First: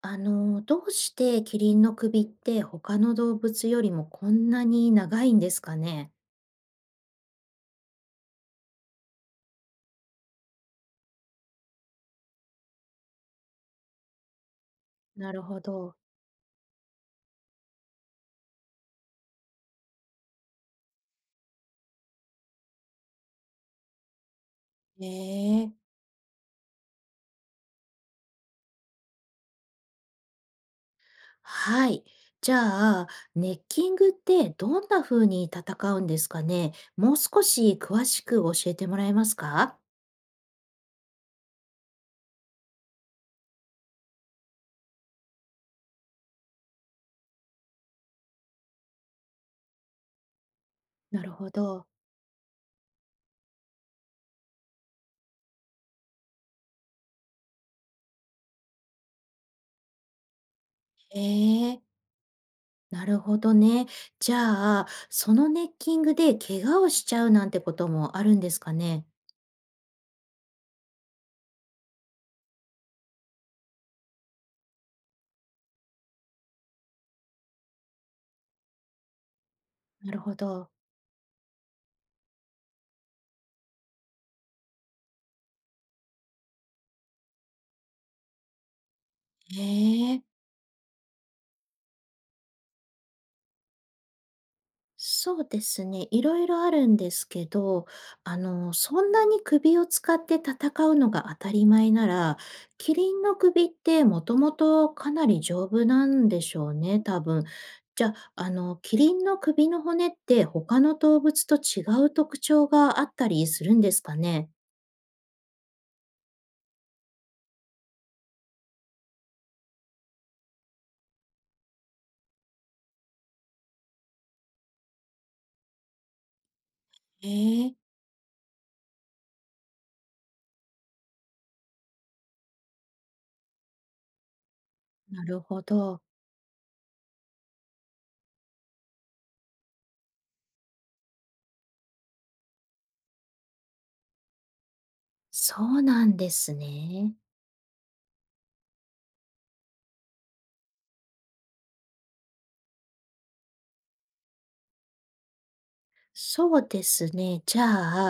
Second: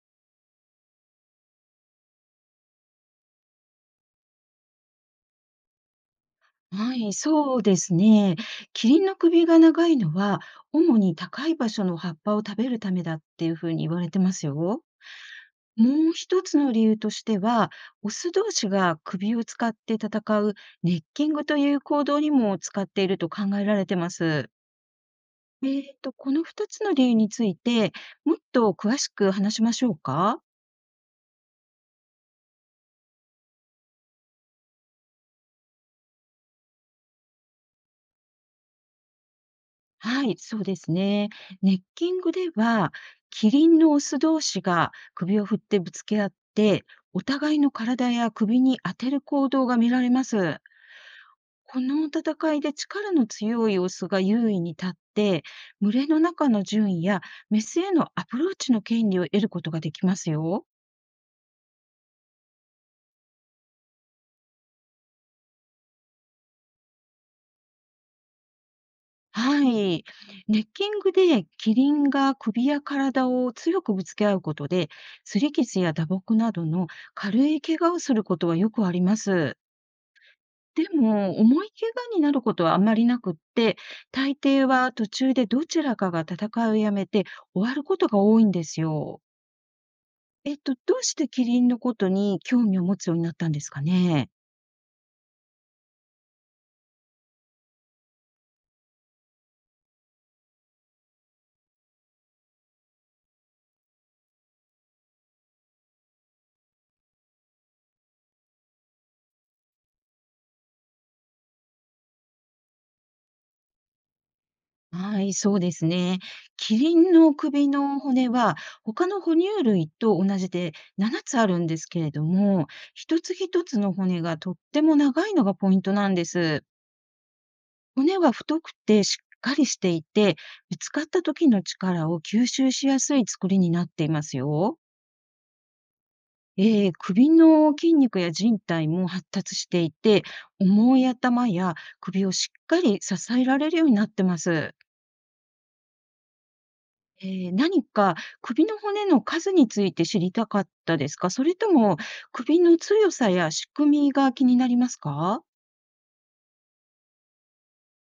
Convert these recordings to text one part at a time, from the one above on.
どうしてキリンの首って他の動物よりもこんなに長いんですかね？はい、そうですね。キリンの首が長いのは、主に高い場所の葉っぱを食べるためだっていうふうに言われてますよ。なるほど。もう一つの理由としては、オス同士が首を使って戦うネッキングという行動にも使っていると考えられてます。ねえ。この二つの理由について、もっと詳しく話しましょうか？はい。じゃあ、ネッキングってどんな風に戦うんですかね？もう少し詳しく教えてもらえますか？はい、そうですね。ネッキングでは、キリンのオス同士が首を振ってぶつけ合って、お互いの体や首に当てる行動が見られます。なるほこど。の戦いで力の強いオスが優位に立って、群れの中の順位やメスへのアプローチの権利を得ることができますよ。ええ。なるほどね。じゃあ、そのネッキングで怪我をしちゃうなんてこともあるんですかね？はい。ネッキングでキリンが首や体を強くぶつけ合うことで、擦り傷や打撲などの軽い怪我をすることはよくあります。なるほど。でも、重い怪我になることはあんまりなくって、大抵は途中でどちらかが戦いをやめて終わることが多いんですよ。ええ。どうしてキリンのことに興味を持つようになったんですかね？そうですね。いろいろあるんですけど、そんなに首を使って戦うのが当たり前なら、キリンの首ってもともとかなり丈夫なんでしょうね、多分。じゃあ、キリンの首の骨って他の動物と違う特徴があったりするんですかね。はい、そうですね。キリンの首の骨は、他の哺乳類と同じで7つあるんですけれども、一つ一つの骨がとっても長いのがポイントなんです。ええ。骨は太くてしっかりしていて、ぶつかった時の力を吸収しやすい作りになっていますよ。なるほど。首の筋肉や靭帯も発達していて、重い頭や首をしっかり支えられるようになってます。そうなんですね。ええ、何か首の骨の数について知りたかったですか？それとも首の強さや仕組みが気になりますか？そうですね。じゃ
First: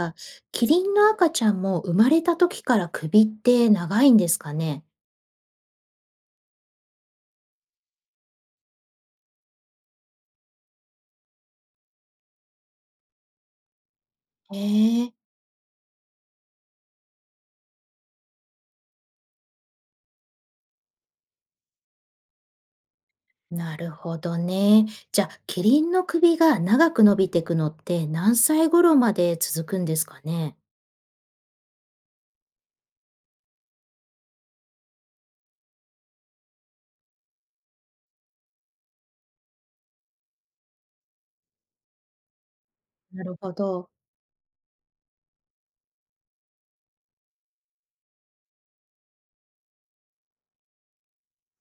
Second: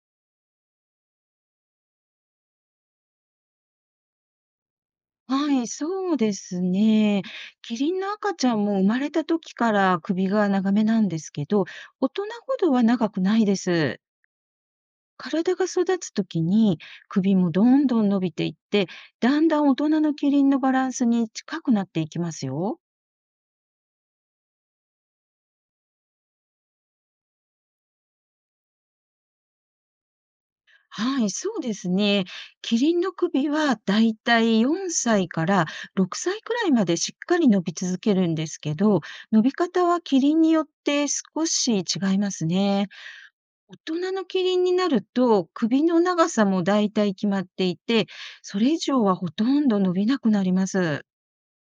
あ、キリンの赤ちゃんも生まれた時から首って長いんですかね。はい、そうですね。キリンの赤ちゃんも生まれた時から首が長めなんですけど、大人ほどは長くないです。へえ。体が育つ時に首もどんどん伸びていって、だんだん大人のキリンのバランスに近くなっていきますよ。なるほどね。じゃあ、キリンの首が長く伸びていくのって何歳頃まで続くんですかね。はい、そうですね。キリンの首はだいたい4歳から6歳くらいまでしっかり伸び続けるんですけど、伸び方はキリンによって少し違いますね。なるほ大ど。人のキリンになると首の長さもだいたい決まっていて、それ以上はほとんど伸びなくなります。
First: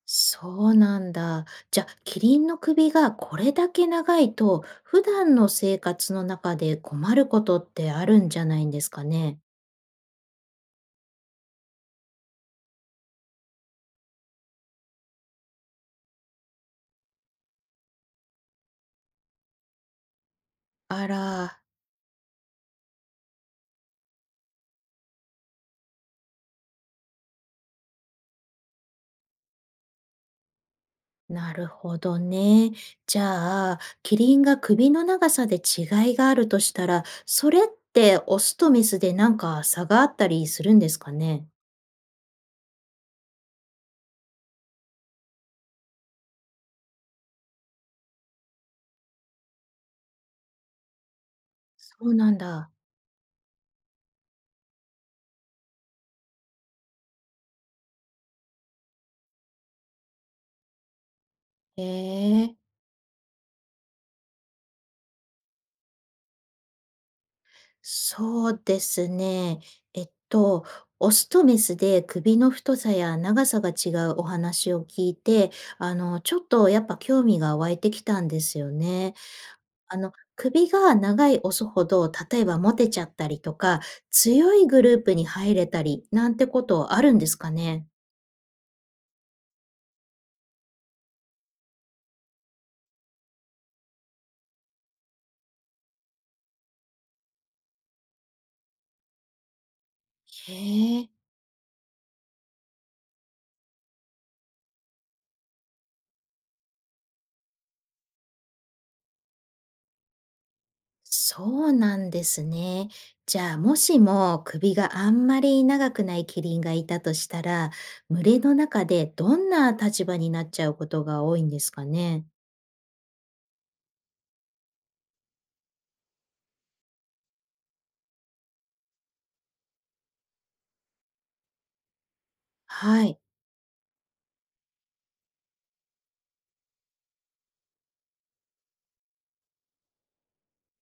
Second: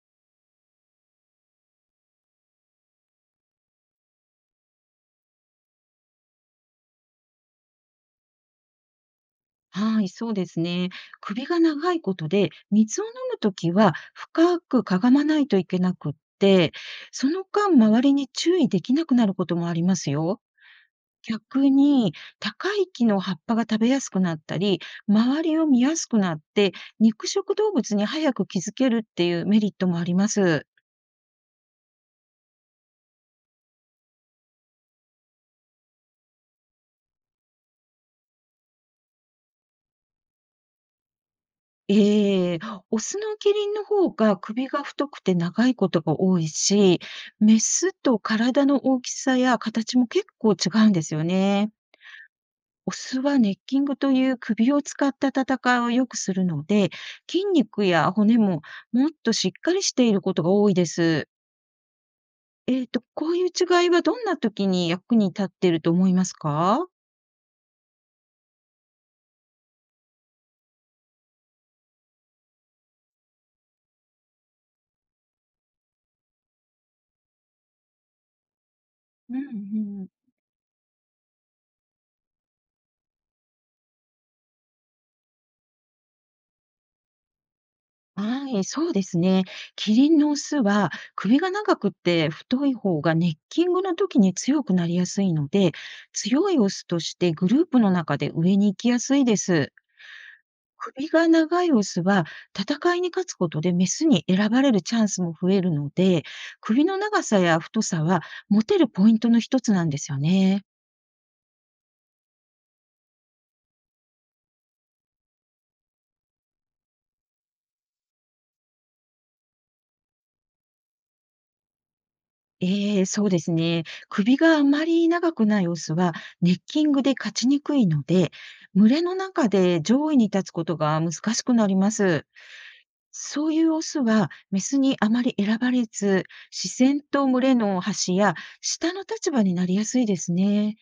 そうなんだ。じゃあ、キリンの首がこれだけ長いと、普段の生活の中で困ることってあるんじゃないんですかね。はい、そうですね。首が長いことで、水を飲むときは深くかがまないといけなくって、その間、周りに注意できなくなることもありますよ。あら。逆に、高い木の葉っぱが食べやすくなったり、周りを見やすくなって、肉食動物に早く気づけるっていうメリットもあります。なるほどね。じゃあ、キリンが首の長さで違いがあるとしたら、それってオスとメスでなんか差があったりするんですかね？ええ、オスのキリンの方が首が太くて長いことが多いし、メスと体の大きさや形も結構違うんですよね。そうなんだ。オスはネッキングという首を使った戦いをよくするので、筋肉や骨ももっとしっかりしていることが多いです。へえ、こういう違いはどんな時に役に立っていると思いますか？そうですね。えっと、オスとメスで首の太さや長さが違うお話を聞いて、ちょっとやっぱ興味が湧いてきたんですよね。うんうん。首が長いオスほど、例えばモテちゃったりとか、強いグループに入れたりなんてことあるんですかね？はい、そうですね。キリンのオスは首が長くて太い方がネッキングの時に強くなりやすいので、強いオスとしてグループの中で上に行きやすいです。へ首え。が長いオスは戦いに勝つことでメスに選ばれるチャンスも増えるので、首の長さや太さはモテるポイントの一つなんですよね。そうなんですね。じゃあ、もしも首があんまり長くないキリンがいたとしたら、群れの中でどんな立場になっちゃうことが多いんですかね？ええ、そうですね。首があまり長くないオスは、ネッキングで勝ちにくいので、群れの中で上位に立つことが難しくなります。はい。そういうオスは、メスにあまり選ばれず、視線と群れの端や下の立場になりやすいですね。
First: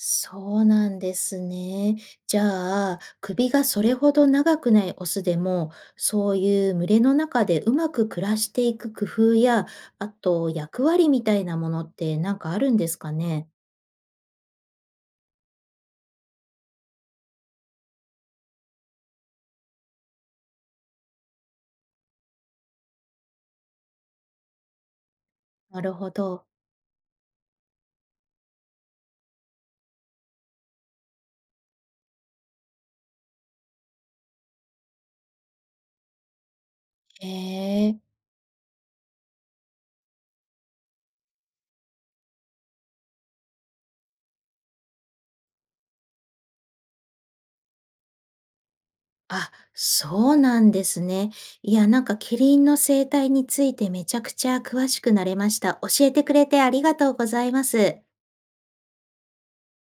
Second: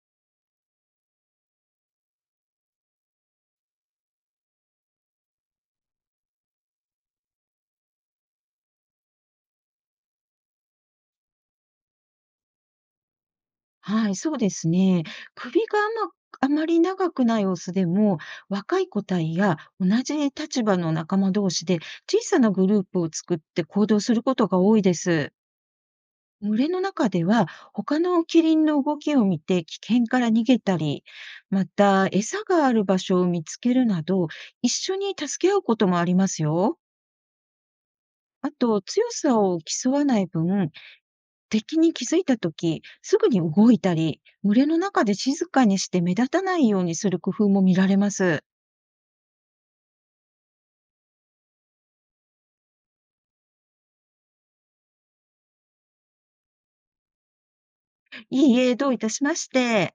そうなんですね。じゃあ、首がそれほど長くないオスでも、そういう群れの中でうまく暮らしていく工夫や、あと役割みたいなものってなんかあるんですかね。はい、そうですね。首があまり長くないオスでも、若い個体や同じ立場の仲間同士で小さなグループを作って行動することが多いです。なるほど。群れの中では、他のキリンの動きを見て危険から逃げたり、また餌がある場所を見つけるなど、一緒に助け合うこともありますよ。へえ。あと、強さを競わない分、敵に気づいたとき、すぐに動いたり、群れの中で静かにして目立たないようにする工夫も見られます。あ、そうなんですね。いや、なんかキリンの生態についてめちゃくちゃ詳しくなれました。教えてくれてありがとうございます。いいえ、どういたしまして。